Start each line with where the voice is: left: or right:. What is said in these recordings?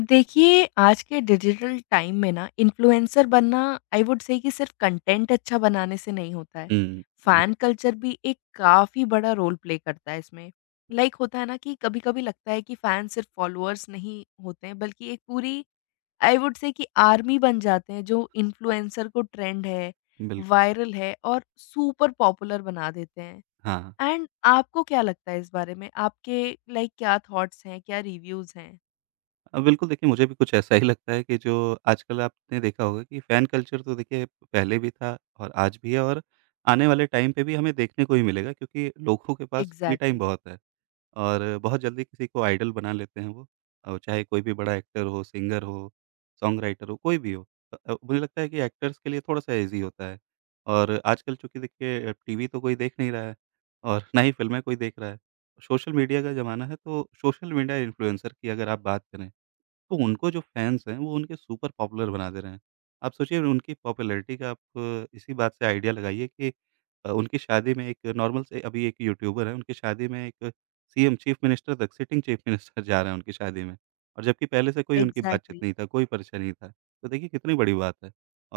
left: देखिए, आज के डिजिटल टाइम में ना इन्फ्लुएंसर बनना आई वुड से कि सिर्फ़ कंटेंट अच्छा बनाने से नहीं होता है।
right: हुँ। एग्री।
left: फ़ैन कल्चर भी एक काफ़ी बड़ा रोल प्ले करता है इसमें। लाइक होता है ना कि कभी-कभी लगता है कि फ़ैन सिर्फ़ फ़ॉलोअर्स नहीं होते हैं बल्कि एक पूरी आई वुड से कि आर्मी बन जाते हैं जो इन्फ्लुएंसर को ट्रेंड है,
right: बिल्कुल,
left: वायरल है और सुपर पॉपुलर बना देते हैं।
right: हाँ।
left: एंड आपको क्या लगता है इस बारे में? आपके लाइक क्या थॉट्स हैं? क्या रिव्यूज़ हैं?
right: बिल्कुल, देखिए, मुझे भी कुछ ऐसा ही लगता है कि जो आजकल आपने देखा होगा कि फ़ैन कल्चर तो देखिए पहले भी था और आज भी है और आने वाले टाइम पे भी हमें देखने को ही मिलेगा, क्योंकि लोगों के पास फ्री टाइम
left: एग्ज़ैक्टली।
right: बहुत है। और बहुत जल्दी किसी को आइडल बना लेते हैं वो, और चाहे कोई भी बड़ा एक्टर हो, सिंगर हो, सॉन्ग राइटर हो, कोई भी हो। मुझे लगता है कि एक्टर्स के लिए थोड़ा-सा ईज़ी होता है, और आजकल चूँकि देखिए टीवी तो कोई देख नहीं रहा है, और ना ही फ़िल्में कोई देख रहा है। सोशल मीडिया का ज़माना है, तो सोशल मीडिया इन्फ्लुएंसर की अगर आप बात करें तो उनको जो फैन्स हैं, वो उनके सुपर पॉपुलर बना दे रहे हैं। आप सोचिए, उनकी पॉपुलैरिटी का आप इसी बात से आइडिया लगाइए कि उनकी शादी में, एक नॉर्मल से अभी एक यूट्यूबर है, उनकी शादी में एक सीएम, चीफ़ मिनिस्टर तक, सिटिंग चीफ़ मिनिस्टर जा रहे हैं उनकी शादी में, और जबकि पहले से कोई उनकी बातचीत
left: एग्ज़ैक्टली,
right: नहीं था, कोई परिचय नहीं था। तो देखिए कितनी बड़ी बात है,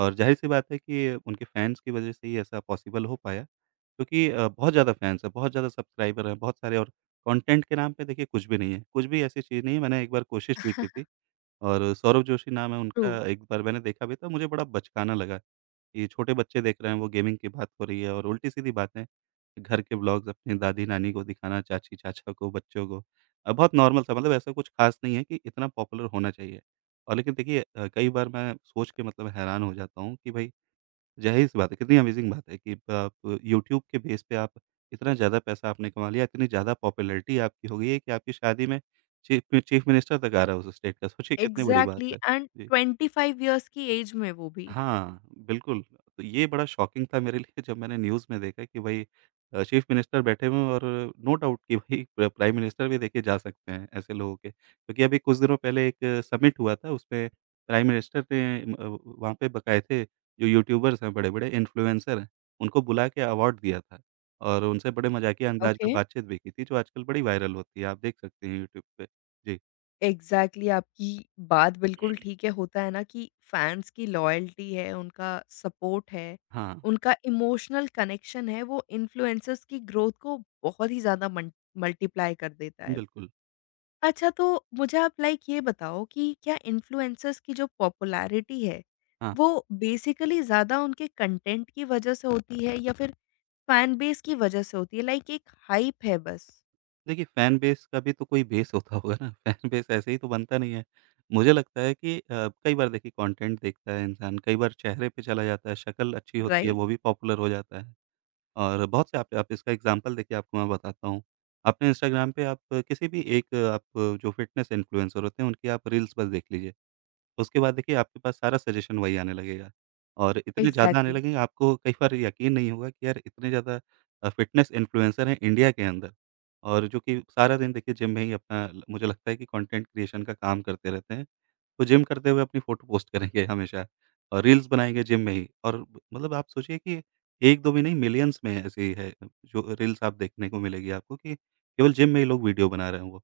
right: और ज़ाहिर-सी बात है कि उनके फैन्स की वजह से ही ऐसा पॉसिबल हो पाया, क्योंकि बहुत ज़्यादा फैन्स हैं, बहुत ज़्यादा सब्सक्राइबर हैं, बहुत सारे, और कंटेंट के नाम पे देखिए कुछ भी नहीं है, कुछ भी ऐसी चीज़ नहीं है। मैंने एक बार कोशिश भी की थी, और सौरभ जोशी नाम है
left: ट्रू।
right: उनका, एक बार मैंने देखा भी था, मुझे बड़ा बचकाना लगा। ये छोटे बच्चे देख रहे हैं, वो गेमिंग की बात हो रही है और उल्टी-सीधी बातें, घर के व्लॉग्स, अपनी दादी-नानी को दिखाना, चाची-चाचा को, बच्चों को। बहुत नॉर्मल सा, मतलब ऐसा कुछ ख़ास नहीं है कि इतना पॉपुलर होना चाहिए। और लेकिन देखिए, कई बार मैं सोच के मतलब हैरान हो जाता हूँ कि भई ज़ाहिर-सी बात है, कितनी अमेज़िंग बात है कि आप यूट्यूब के बेस पे आप इतना ज़्यादा पैसा आपने कमा लिया, इतनी ज़्यादा पॉपुलैरिटी आपकी हो गई है कि आपकी शादी में चीफ़ चीफ़ मिनिस्टर तक आ रहा है उस स्टेट का, सोचिए कितनी बड़ी बात
left: एग्ज़ैक्टली
right: है।
left: एंड
right: जी।
left: 25 इयर्स की एज में वो भी।
right: हाँ, बिल्कुल। तो ये बड़ा शॉकिंग था मेरे लिए, जब मैंने न्यूज़ में देखा कि भई चीफ़ मिनिस्टर बैठे हुए हैं, और नो डाउट कि भई प्राइम मिनिस्टर भी देखिए जा सकते हैं ऐसे लोगों के। क्योंकि अभी कुछ दिनों पहले एक समिट हुआ था, उसमें प्राइम मिनिस्टर ने वहाँ पे बकायदे जो यूट्यूबर्स हैं, बड़े-बड़े इन्फ्लुएंसर हैं, उनको बुला के अवार्ड दिया था। और उनसे बड़े मज़ाकिया अंदाज़ में
left: ओके,
right: बातचीत भी की थी, जो आजकल बड़ी वायरल होती है, आप देख सकते हैं यूट्यूब पे। जी।
left: एग्ज़ैक्टली आपकी बात बिल्कुल ठीक है, होता है ना कि फैन्स की लॉयल्टी है, उनका सपोर्ट है,
right: हाँ,
left: उनका इमोशनल कनेक्शन है, वो इन्फ्लुएंसर्स की ग्रोथ को बहुत ही ज़्यादा मन मल्टीप्लाई कर देता है।
right: बिल्कुल।
left: अच्छा तो मुझे आप लाइक ये बताओ कि क्या इन्फ्लुएंसर्स की जो पॉपुलैरिटी है,
right: हाँ।
left: वो बेसिकली ज़्यादा उनके कंटेंट की वज़ह से होती है या फिर फैन बेस की वजह से होती है लाइक एक हाइप है बस।
right: देखिए, फ़ैन बेस का भी तो कोई बेस होता होगा ना, फ़ैन बेस ऐसे ही तो बनता नहीं है। मुझे लगता है कि कई बार देखिए कंटेंट देखता है इंसान, कई बार चेहरे पे चला जाता है, शक्ल अच्छी होती है, वो
left: राइट।
right: भी पॉपुलर हो जाता है। और बहुत से आप इसका एग्ज़ाम्पल देखिए, आपको मैं बताता हूँ। आपने इंस्टाग्राम पे आप किसी भी एक आप, जो फ़िटनेस इन्फ्लुएंसर होते हैं, उनकी आप रील्स बस देख लीजिए। उसके बाद देखिए आपके पास सारा सजेशन वही आने लगेगा, और इतने ज़्यादा आने
left: एग्ज़ैक्टली,
right: लगेंगे आपको, कई बार यकीन नहीं होगा कि यार इतने ज़्यादा फ़िटनेस इन्फ्लुएंसर हैं इंडिया के अंदर, और जो कि सारा दिन देखिए जिम में ही अपना ल मुझे लगता है कि कंटेंट क्रिएशन का काम करते रहते हैं। तो जिम करते हुए अपनी फ़ोटो पोस्ट करेंगे हमेशा, और रील्स बनाएँगे जिम में ही, और ब मतलब आप सोचिए कि 1-2 भी नहीं, मिलियंस में ऐसी है जो रील्स आप देखने को मिलेगी आपको कि केवल जिम में ही लोग वीडियो बना रहे हैं वो।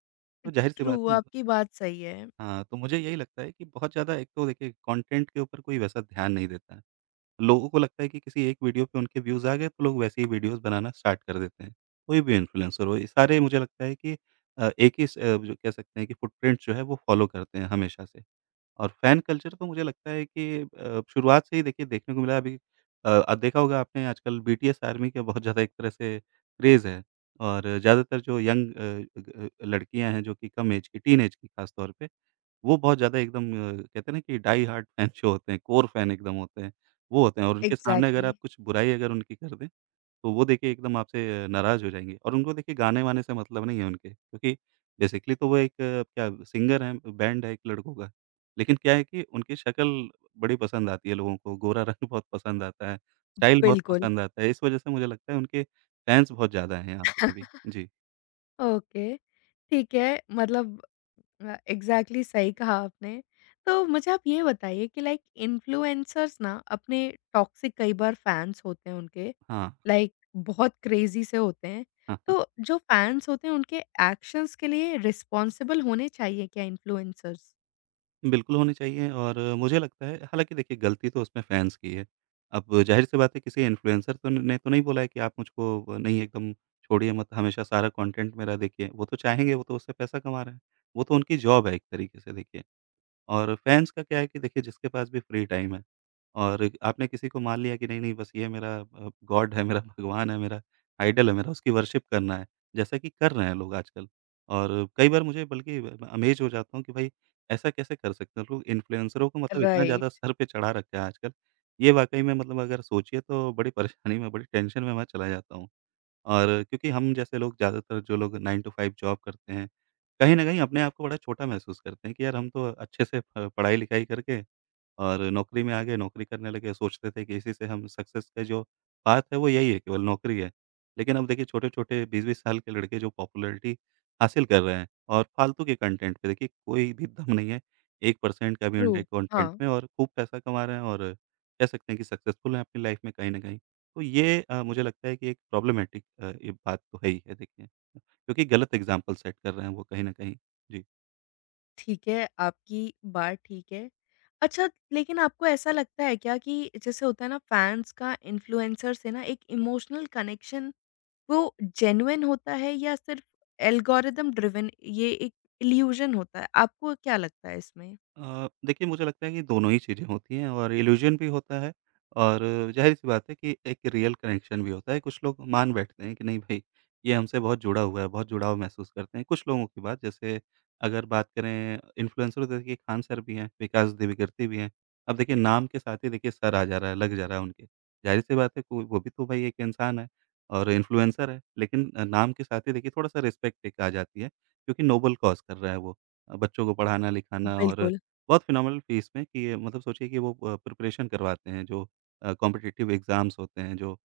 right: तो ज़ाहिर-सी
left: ट्रू
right: बात है।
left: आपकी बात सही है।
right: हाँ, तो मुझे यही लगता है कि बहुत ज़्यादा, एक तो देखिए कंटेंट के ऊपर कोई वैसा ध्यान नहीं देता है। लोगों को लगता है कि किसी एक वीडियो पे उनके व्यूज़ आ गए, तो लोग वैसे ही वीडियोज़ बनाना स्टार्ट कर देते हैं। कोई भी इन्फ्लुएंसर हो, ये सारे मुझे लगता है कि एक ही जो कह सकते हैं कि फुटप्रिंट जो है वो फ़ॉलो करते हैं हमेशा से। और फ़ैन कल्चर तो मुझे लगता है कि शुरुआत से ही देखिए देखने को मिला। अभी देखा होगा आपने आजकल बीटीएस आर्मी का बहुत ज़्यादा एक तरह से क्रेज़ है, और ज़्यादातर जो यंग अ, ग लड़कियाँ हैं, जो कि कम ऐज की, टीन ऐज की ख़ास तौर पे, वो बहुत ज़्यादा एकदम, कहते हैं ना कि डाई हार्ड फैन जो होते हैं, कोर फैन एकदम होते हैं, वो होते हैं, और उनके सामने अगर
left: एग्ज़ैक्टली,
right: आप कुछ बुराई अगर उनकी कर दें, तो वो देखिए एकदम आपसे नाराज़ हो जाएँगे, और उनको देखिए गाने-वाने से मतलब नहीं है उनके, क्योंकि बेसिकली तो वो एक क्या सिंगर हैं, बैंड है एक लड़कों का। लेकिन क्या है कि उनकी शक्ल बड़ी पसंद आती है लोगों को, गोरा रंग बहुत पसंद आता है, स्टाइल बहुत
left: बिल्कुल।
right: पसंद आता है, इस वजह से मुझे लगता है उनके फैन्स बहुत ज़्यादा हैं यहाँ पे अभी। जी,
left: ओके, ठीक है मतलब एग्ज़ैक्टली सही कहा आपने। तो मुझे आप ये बताइए कि लाइक इन्फ्लुएंसर्स ना अपने टॉक्सिक कई बार फैन्स होते हैं उनके,
right: हाँ।
left: लाइक बहुत क्रेज़ी से होते हैं। तो जो फैन्स होते हैं उनके एक्शंस के लिए रिस्पॉन्सिबल होने चाहिए क्या इन्फ्लुएंसर्स?
right: बिल्कुल होनी चाहिए, और मुझे लगता है, हालाँकि देखिए गलती तो उसमें फैन्स की है। अब ज़ाहिर-सी बात है किसी इन्फ्लुएंसर तो ने तो नहीं बोला है कि आप मुझको नहीं एकदम छोड़िए मत, हमेशा सारा कंटेंट मेरा देखिए। वो तो चाहेंगे, वो तो उससे पैसा कमा रहे हैं। वो तो उनकी जॉब है एक तरीके से देखिए। और फैन्स का क्या है कि देखिए जिसके पास भी फ्री टाइम है, और आपने किसी को मान लिया कि नहीं नहीं, बस ये मेरा गॉड है मेरा, भगवान है मेरा, आइडल है मेरा, उसकी वर्शिप करना है, जैसा कि कर रहे हैं लोग आजकल। और कई बार मुझे बल्कि अमेज हो जाता हूँ कि भाई ऐसा कैसे कर सकते हैं लोग, इन्फ्लुएंसरों को मतलब इतना ज़्यादा
left: राइट।
right: सर पे चढ़ा रखा है आजकल। ये वाकई में, मतलब अगर सोचिए तो बड़ी परेशानी में, बड़ी टेंशन में मैं चला जाता हूँ, और क्योंकि हम जैसे लोग, ज़्यादातर जो लोग 9 टू 5 जॉब करते हैं, कहीं न कहीं अपने आप को बड़ा छोटा महसूस करते हैं कि यार हम तो अच्छे से प पढ़ाई-लिखाई करके और नौकरी में आ गए, नौकरी करने लगे, सोचते थे कि इसी से हम सक्सेस का जो पाथ है वो यही है, केवल नौकरी है। लेकिन अब देखिए छोटे-छोटे 20-20 साल के लड़के जो पॉपुलैरिटी हासिल कर रहे हैं, और फालतू के कंटेंट पे देखिए कोई भी दम नहीं है, 1% का भी
left: ट्रू,
right: उनके
left: हाँ।
right: कंटेंट में, और खूब पैसा कमा रहे हैं, और कह सकते हैं कि सक्सेसफुल हैं अपनी लाइफ में कहीं न कहीं। तो ये मुझे लगता है कि एक प्रॉब्लमैटिक, ये बात तो है ही है देखिए, क्योंकि गलत एग्ज़ाम्पल सेट कर रहे हैं वो कहीं न कहीं। जी।
left: ठीक है, आपकी बात ठीक है। अच्छा, लेकिन आपको ऐसा लगता है क्या कि जैसे होता है ना फैन्स का इन्फ्लुएंसर से ना एक इमोशनल कनेक्शन वो जेन्युइन होता है या सिर्फ़ एल्गोरिदम ड्रिवन ये एक इल्यूज़न होता है? आपको क्या लगता है इसमें?
right: देखिए, मुझे लगता है कि दोनों ही चीज़ें होती हैं, और इल्यूज़न भी होता है, और ज़ाहिर-सी बात है कि एक रियल कनेक्शन भी होता है। कुछ लोग मान बैठते हैं कि नहीं भई, ये हमसे बहुत जुड़ा हुआ है, बहुत जुड़ाव महसूस करते हैं। कुछ लोगों की बात, जैसे अगर बात करें इन्फ्लुएंसर तो देखिए खान सर भी हैं, विकास देवीकृति भी हैं। अब देखिए नाम के साथ ही देखिए सर आ जा रहा है, लग जा रहा है उनके। ज़ाहिर-सी बात है, कोई, वो भी तो भई एक इंसान है, और इन्फ्लुएंसर है। लेकिन नाम के साथ ही देखिए थोड़ा-सा रिस्पेक्ट एक आ जाती है, क्योंकि नोबल कॉज़ कर रहा है वो। बच्चों को पढ़ाना-लिखाना, और
left: बिल्कुल।
right: बहुत फ़िनोमिनल फ़ीस में, कि ये मतलब सोचिए कि वो प्रिपरेशन करवाते हैं, जो कॉम्पिटिटिव एग्ज़ाम्स होते हैं, जो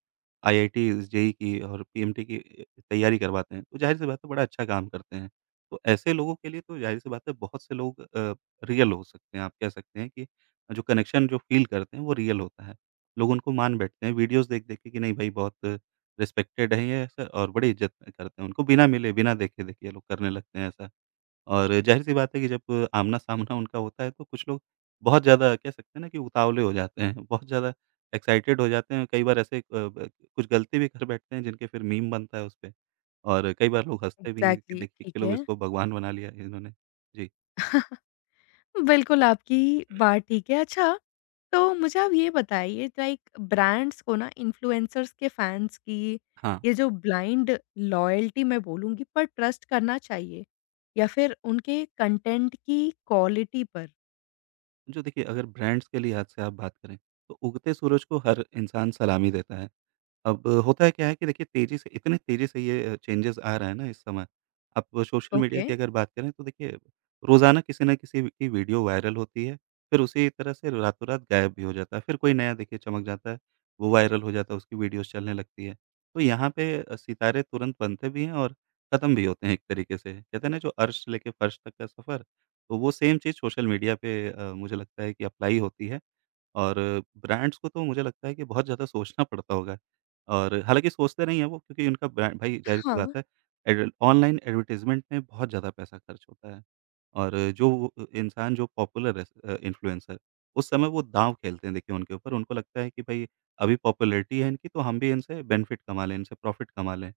right: आईआईटी, जेईई की और पीएमटी की तैयारी करवाते हैं, तो ज़ाहिर-सी बात है बड़ा अच्छा काम करते हैं। तो ऐसे लोगों के लिए तो ज़ाहिर-सी बात है, बहुत से लोग रियल हो सकते हैं, आप कह सकते हैं कि जो कनेक्शन जो फ़ील करते हैं वो रियल होता है। लोग उनको मान बैठते हैं, वीडियोज़ देख-देख के कि नहीं भाई बहुत रिस्पेक्टेड है ये सर, और बड़ी इज़्ज़त करते हैं उनको, बिना मिले, बिना देखे देखिए ये लोग करने लगते हैं ऐसा। और ज़ाहिर-सी बात है कि जब आमना-सामना उनका होता है, तो कुछ लोग बहुत ज़्यादा, कह सकते हैं ना कि उतावले हो जाते हैं, बहुत ज़्यादा एक्साइटेड हो जाते हैं, कई बार ऐसे अ, ब कुछ गलती भी कर बैठते हैं, जिनके फिर मीम बनता है उसपे, और कई बार लोग हँसते भी हैं कि
left: एग्ज़ैक्टली,
right: देखिए कि
left: ठीक
right: लोग
left: है।
right: इसको भगवान बना लिया इन्होंने। जी।
left: बिल्कुल, आपकी बात ठीक है। अच्छा, तो मुझे आप ये बताइए लाइक ब्रांड्स को ना इन्फ्लुएंसर्स के फैन्स की
right: हाँ,
left: ये जो ब्लाइंड लॉयल्टी मैं बोलूँगी पर ट्रस्ट करना चाहिए या फिर उनके कंटेंट की क्वालिटी पर?
right: जो देखिए अगर ब्रांड्स के लिहाज़ से आप बात करें, तो उगते सूरज को हर इंसान सलामी देता है। अब होता है क्या है कि देखिए तेज़ी से, इतनी तेज़ी से ये चेंजेज़ आ रहा है ना इस समय। आप सोशल मीडिया
left: ओके।
right: की अगर बात करें तो देखिए रोज़ाना किसी न किसी की वीडियो वायरल होती है, फिर उसी तरह से रातों-रात गायब भी हो जाता है। फिर कोई नया देखिए चमक जाता है, वो वायरल हो जाता है, उसकी वीडियोज़ चलने लगती है। तो यहाँ पे सितारे तुरंत बनते भी हैं और ख़त्म भी होते हैं एक तरीके से। कहते हैं ना जो अर्श से लेके फ़र्श तक का सफ़र, तो वो सेम चीज़ सोशल मीडिया पे मुझे लगता है कि अप्लाई होती है और ब्रांड्स को तो मुझे लगता है कि बहुत ज़्यादा सोचना पड़ता होगा और हालाँकि सोचते नहीं हैं वो क्योंकि उनका ब्रांड भाई ज़ाहिर-सी
left: हाँ,
right: बात है एड ऑनलाइन एडवर्टाइज़मेंट में बहुत ज़्यादा पैसा खर्च होता है और जो वो इंसान जो पॉपुलर है, इन्फ्लुएंसर उस समय वो दाँव खेलते हैं देखिए उनके ऊपर। उनको लगता है कि भई अभी पॉपुलैरिटी है इनकी तो हम भी इनसे बेनिफिट कमा लें, इनसे प्रॉफ़िट कमा लें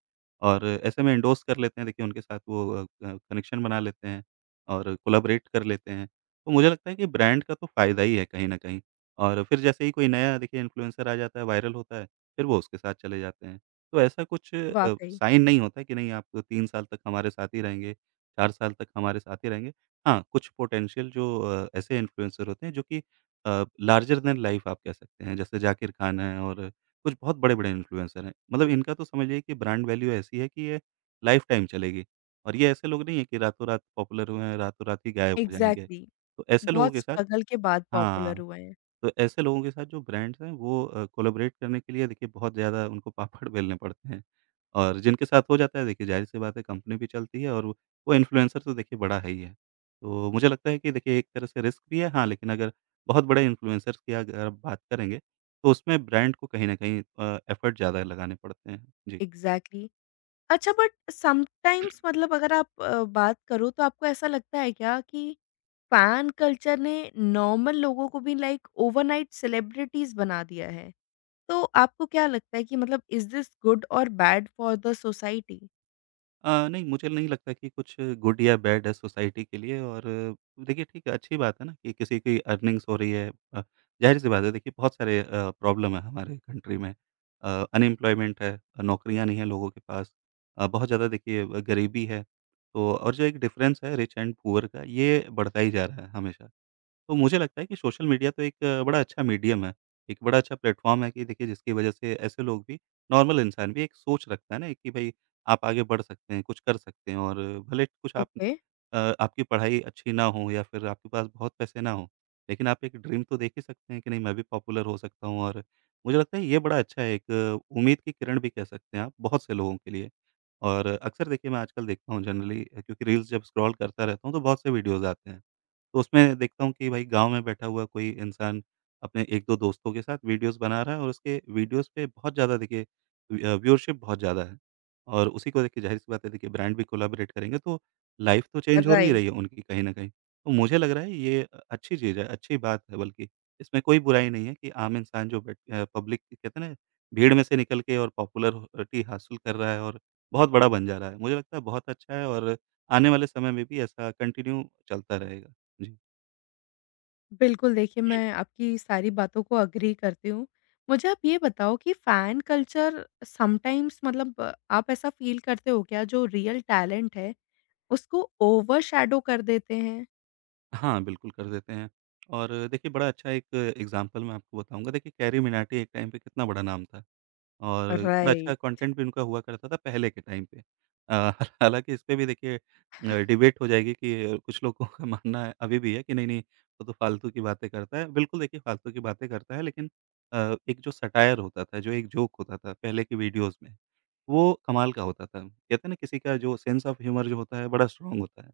right: और ऐसे में एंडोर्स कर लेते हैं देखिए उनके साथ वो कनेक्शन बना लेते हैं और कोलैबोरेट कर लेते हैं। तो मुझे लगता है कि ब्रांड का तो फ़ायदा ही है कहीं न कहीं। और फिर जैसे ही कोई नया देखिए इन्फ्लुएंसर आ जाता है, वायरल होता है, फिर वो उसके साथ चले जाते हैं। तो ऐसा कुछ
left: वाक़ई।
right: साइन नहीं होता कि नहीं आप 3 साल तक हमारे साथ ही रहेंगे, 4 साल तक हमारे साथ ही रहेंगे। हाँ, कुछ पोटेंशियल जो ऐसे इन्फ्लुएंसर होते हैं जो कि लार्जर दैन लाइफ आप कह सकते हैं, जैसे जाकिर खान हैं और कुछ बहुत बड़े-बड़े इन्फ्लुएंसर हैं। मतलब इनका तो समझिए कि ब्रांड वैल्यू ऐसी है कि ये लाइफ़टाइम चलेगी और ये ऐसे लोग नहीं हैं कि रातों-रात पॉपुलर हुए हैं, रातों-रात ही गायब हो जाएँगे।
left: एग्ज़ैक्टली,
right: तो ऐसे लोगों
left: बहुत
right: के साथ
left: स्ट्रगल के बाद पॉपुलर
right: हाँ।
left: हुए हैं।
right: तो ऐसे लोगों के साथ जो ब्रांड्स हैं वो कोलैबोरेट करने के लिए देखिए बहुत ज़्यादा उनको पापड़ बेलने पड़ते हैं और जिनके साथ हो जाता है देखिए ज़ाहिर-सी बात है कंपनी भी चलती है और वो इन्फ्लुएंसर तो देखिए बड़ा है ही है। तो मुझे लगता है कि देखिए एक तरह से रिस्क भी है, हाँ, लेकिन अगर बहुत बड़े इन्फ्लुएंसर्स की अगर आप बात करेंगे तो उसमें ब्रांड को कहीं न कहीं एफर्ट ज़्यादा लगाने पड़ते हैं। जी।
left: एग्ज़ैक्टली। अच्छा बट समटाइम्स मतलब अगर आप बात करो तो आपको ऐसा लगता है क्या कि फैन कल्चर ने नॉर्मल लोगों को भी लाइक ओवरनाइट सेलिब्रिटीज बना दिया है। तो आपको क्या लगता है कि मतलब इज़ दिस गुड और बैड फॉर द सोसाइटी?
right: नहीं मुझे नहीं लगता कि कुछ गुड या बैड है सोसाइटी के लिए और देखिए ठीक है, अच्छी बात है ना कि किसी की अर्निंग्स हो रही है। अ, ज़ाहिर-सी बात है देखिए बहुत सारे प्रॉब्लम है हमारे कंट्री में। अनएम्प्लॉयमेंट है, नौकरियाँ नहीं हैं लोगों के पास। बहुत ज़्यादा देखिए गरीबी है, तो और जो एक डिफ़रेंस है रिच एंड पुअर का ये बढ़ता ही जा रहा है हमेशा। तो मुझे लगता है कि सोशल मीडिया तो एक बड़ा अच्छा मीडियम है, एक बड़ा अच्छा प्लेटफ़ॉर्म है कि देखिए जिसकी वजह से ऐसे लोग भी, नॉर्मल इंसान भी एक सोच रखता है ना कि भई आप आगे बढ़ सकते हैं, कुछ कर सकते हैं और भले कुछ आप
left: ओके,
right: आपकी पढ़ाई अच्छी ना हो या फिर आपके पास बहुत पैसे ना हो, लेकिन आप एक ड्रीम तो देख ही सकते हैं कि नहीं, मैं भी पॉपुलर हो सकता हूँ। और मुझे लगता है ये बड़ा अच्छा है, एक उम्मीद की किरण भी कह सकते हैं आप बहुत से लोगों के लिए। और अक्सर देखिए मैं आजकल देखता हूँ जनरली क्योंकि रील्स जब स्क्रॉल करता रहता हूँ तो बहुत से वीडियोज़ आते हैं। तो उसमें देखता हूँ कि भाई गाँव में बैठा हुआ कोई इंसान अपने 1-2 दोस्तों के साथ वीडियोज़ बना रहा है और उसके वीडियोज़ पे बहुत ज़्यादा देखिए व्यूअरशिप बहुत ज़्यादा है और उसी को देख के ज़ाहिर-सी बात है देखिए ब्रांड भी कोलैबोरेट करेंगे, तो लाइफ़ तो चेंज हो ही
left: राइट।
right: रही है उनकी कहीं न कहीं। तो मुझे लग रहा है ये अच्छी चीज़ है, अच्छी बात है बल्कि। इसमें कोई बुराई नहीं है कि आम इंसान जो पब्लिक कहते हैं ना, भीड़ में से निकल के और पॉपुलरिटी हासिल कर रहा है और बहुत बड़ा बन जा रहा है। मुझे लगता है बहुत अच्छा है और आने वाले समय में भी ऐसा कंटिन्यू चलता रहेगा। जी।
left: बिल्कुल, देखिए मैं आपकी सारी बातों को एग्री करती हूँ। मुझे आप ये बताओ कि फैन कल्चर समटाइम्स मतलब आप ऐसा फ़ील करते हो क्या जो रियल टैलेंट है, उसको ओवरशैडो कर देते हैं?
right: हाँ, बिल्कुल कर देते हैं और देखिए बड़ा अच्छा एक एग्ज़ाम्पल मैं आपको बताऊँगा। देखिए कैरी मिनाटी एक टाइम पे कितना बड़ा नाम था और बड़ा अच्छा
left: राइट,
right: कंटेंट भी उनका हुआ करता था पहले के टाइम पे। अ, हालाँकि इस पे भी देखिए डिबेट हो जाएगी कि कुछ लोगों का मानना है अभी भी है कि नहीं-नहीं, वो तो फालतू की बातें करता है। बिल्कुल देखिए फालतू की बातें करता है, लेकिन एक जो सटायर होता था, जो एक जोक होता था पहले की वीडियोज़ में, वो कमाल का होता था। कहते हैं ना किसी का जो सेंस ऑफ ह्यूमर जो होता है बड़ा स्ट्रॉन्ग होता है।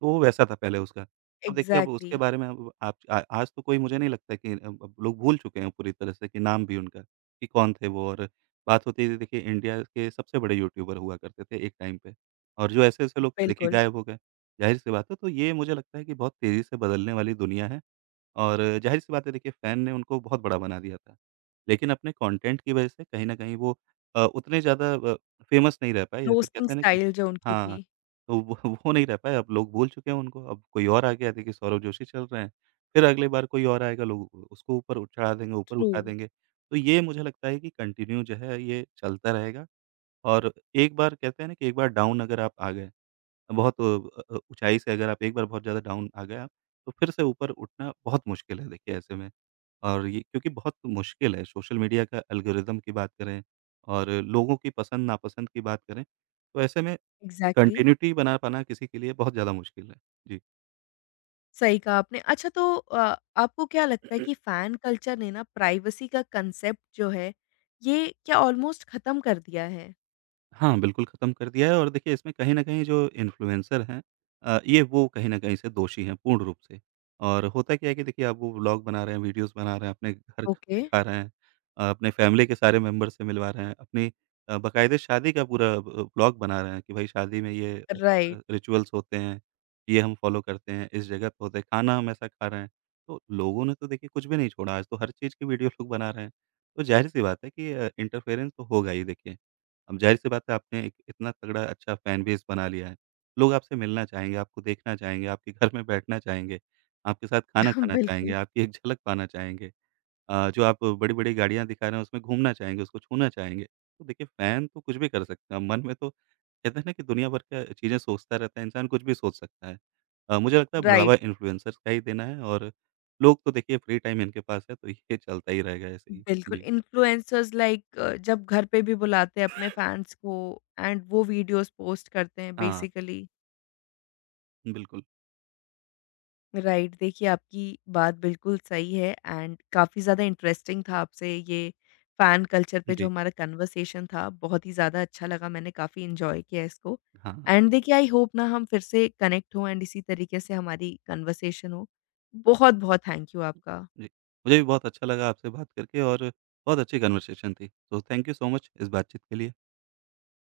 right: तो वो वैसा था पहले उसका। अब देखिए अब उसके
left: एग्ज़ैक्टली,
right: बारे में अब आप आ आज तो कोई मुझे नहीं लगता कि अब लोग भूल चुके हैं पूरी तरह से कि नाम भी उनका, कि कौन थे वो और बात होती थी देखिए इंडिया के सबसे बड़े यूट्यूबर हुआ करते थे एक टाइम पे और जो ऐसे-ऐसे लोग थे देखिए
left: बिल्कुल,
right: गायब हो गए। ज़ाहिर-सी बात है, तो ये मुझे लगता है कि बहुत तेज़ी से बदलने वाली दुनिया है। और ज़ाहिर-सी बात है देखिए फ़ैन ने उनको बहुत बड़ा बना दिया था। लेकिन अपने कंटेंट की वज़ह से कहीं न कहीं वो उतने ज़्यादा फ़ेमस नहीं रह पाए या फिर
left: रोस्टिंग
right: कहते हैं ना कि
left: स्टाइल जो उनकी
right: हाँ,
left: थी।
right: तो वो वो नहीं रह पाए, अब लोग भूल चुके हैं उनको, अब कोई और आ गया, देखिए सौरभ जोशी चल रहे हैं, फिर अगली बार कोई और आएगा, लोग उसको ऊपर उ चढ़ा देंगे, ऊपर
left: ट्रू।
right: उठा देंगे। तो ये मुझे लगता है कि कंटिन्यू जो है ये चलता रहेगा और एक बार कहते हैं ना कि एक बार डाउन अगर आप आ गए, बहुत अ ऊँचाई से अगर आप एक बार बहुत ज़्यादा डाउन आ गए आप, तो फिर से ऊपर उठना बहुत मुश्किल है देखिए ऐसे में। और ये क्योंकि बहुत मुश्किल है, सोशल मीडिया का एल्गोरिदम की बात करें और लोगों की पसंद नापसंद की बात करें, तो ऐसे में
left: एग्ज़ैक्टली,
right: कंटिन्यूटी बना पाना किसी के लिए बहुत ज़्यादा मुश्किल है। जी।
left: सही कहा आपने। अच्छा तो आपको क्या लगता है कि फ़ैन कल्चर ने ना प्राइवेसी का कंसेप्ट जो है, ये क्या ऑलमोस्ट ख़त्म कर दिया है?
right: हाँ, बिल्कुल ख़त्म कर दिया है और देखिए इसमें कहीं न कहीं जो इन्फ्लुएंसर हैं, ये वो कहीं न कहीं से दोषी हैं पूर्ण रूप से। और होता क्या है कि देखिए आप वो व्लॉग बना रहे हैं, वीडियोज़ बना रहे हैं, अपने घर का
left: ओके।
right: दिखा रहे हैं, अपने फैमिली के सारे मेंबर से मिलवा रहे हैं, अपनी बाकायदे शादी का पूरा ब व्लॉग बना रहे हैं कि भाई शादी में
left: राइट,
right: रिचुअल्स होते हैं, ये हम फ़ॉलो करते हैं, इस जगह पे होते हैं, खाना हम ऐसा खा रहे हैं। तो लोगों ने तो देखिए कुछ भी नहीं छोड़ा, आज तो हर चीज़ की वीडियो लोग बना रहे हैं। तो ज़ाहिर-सी बात है कि इंटरफेरेंस तो होगा ही देखिए। अब ज़ाहिर-सी बात है आपने एक इतना तगड़ा अच्छा फ़ैन बेस बना लिया है। लोग आपसे मिलना चाहेंगे, आपको देखना चाहेंगे, आपके घर में बैठना चाहेंगे, आपके साथ खाना खाना चाहेंगे,
left: बिल्कुल,
right: आपकी एक झलक पाना चाहेंगे। जो आप बड़ी-बड़ी गाड़ियाँ दिखा रहे हैं उसमें घूमना चाहेंगे, उसको छूना चाहेंगे। तो देखिए फ़ैन तो कुछ भी कर सकता है, मन में तो कहते हैं ना कि दुनिया भर का चीज़ें सोचता रहता है इंसान, कुछ भी सोच सकता है। मुझे लगता है
left: राइट,
right: बढ़ावा इन्फ्लुएंसर्स का ही देना है और लोग तो देखिए फ्री टाइम इनके पास है तो ये चलता ही रहेगा ऐसे ही।
left: बिल्कुल।
right: जी।
left: इन्फ्लुएंसर्स लाइक जब घर पे भी बुलाते हैं अपने फ़ैन्स को एंड वो वीडियोज़ पोस्ट करते हैं
right: हाँ,
left: बेसिकली।
right: बिल्कुल।
left: राइट देखिए आपकी बात बिल्कुल सही है एंड काफ़ी ज़्यादा इंटरेस्टिंग था आपसे ये फ़ैन कल्चर पे जो
right: जी,
left: हमारा कन्वर्सेशन था बहुत ही ज़्यादा अच्छा लगा मैंने काफ़ी इंजॉय किया इसको
right: हाँ।
left: एंड देखिए आई होप ना हम फिर से कनेक्ट हों एंड इसी तरीके से हमारी कन्वर्सेशन हो बहुत बहुत थैंक यू आपका
right: जी, मुझे भी बहुत अच्छा लगा आपसे बात करके और बहुत अच्छी कन्वर्सेशन थी। तो थैंक यू सो मच इस बातचीत के लिए।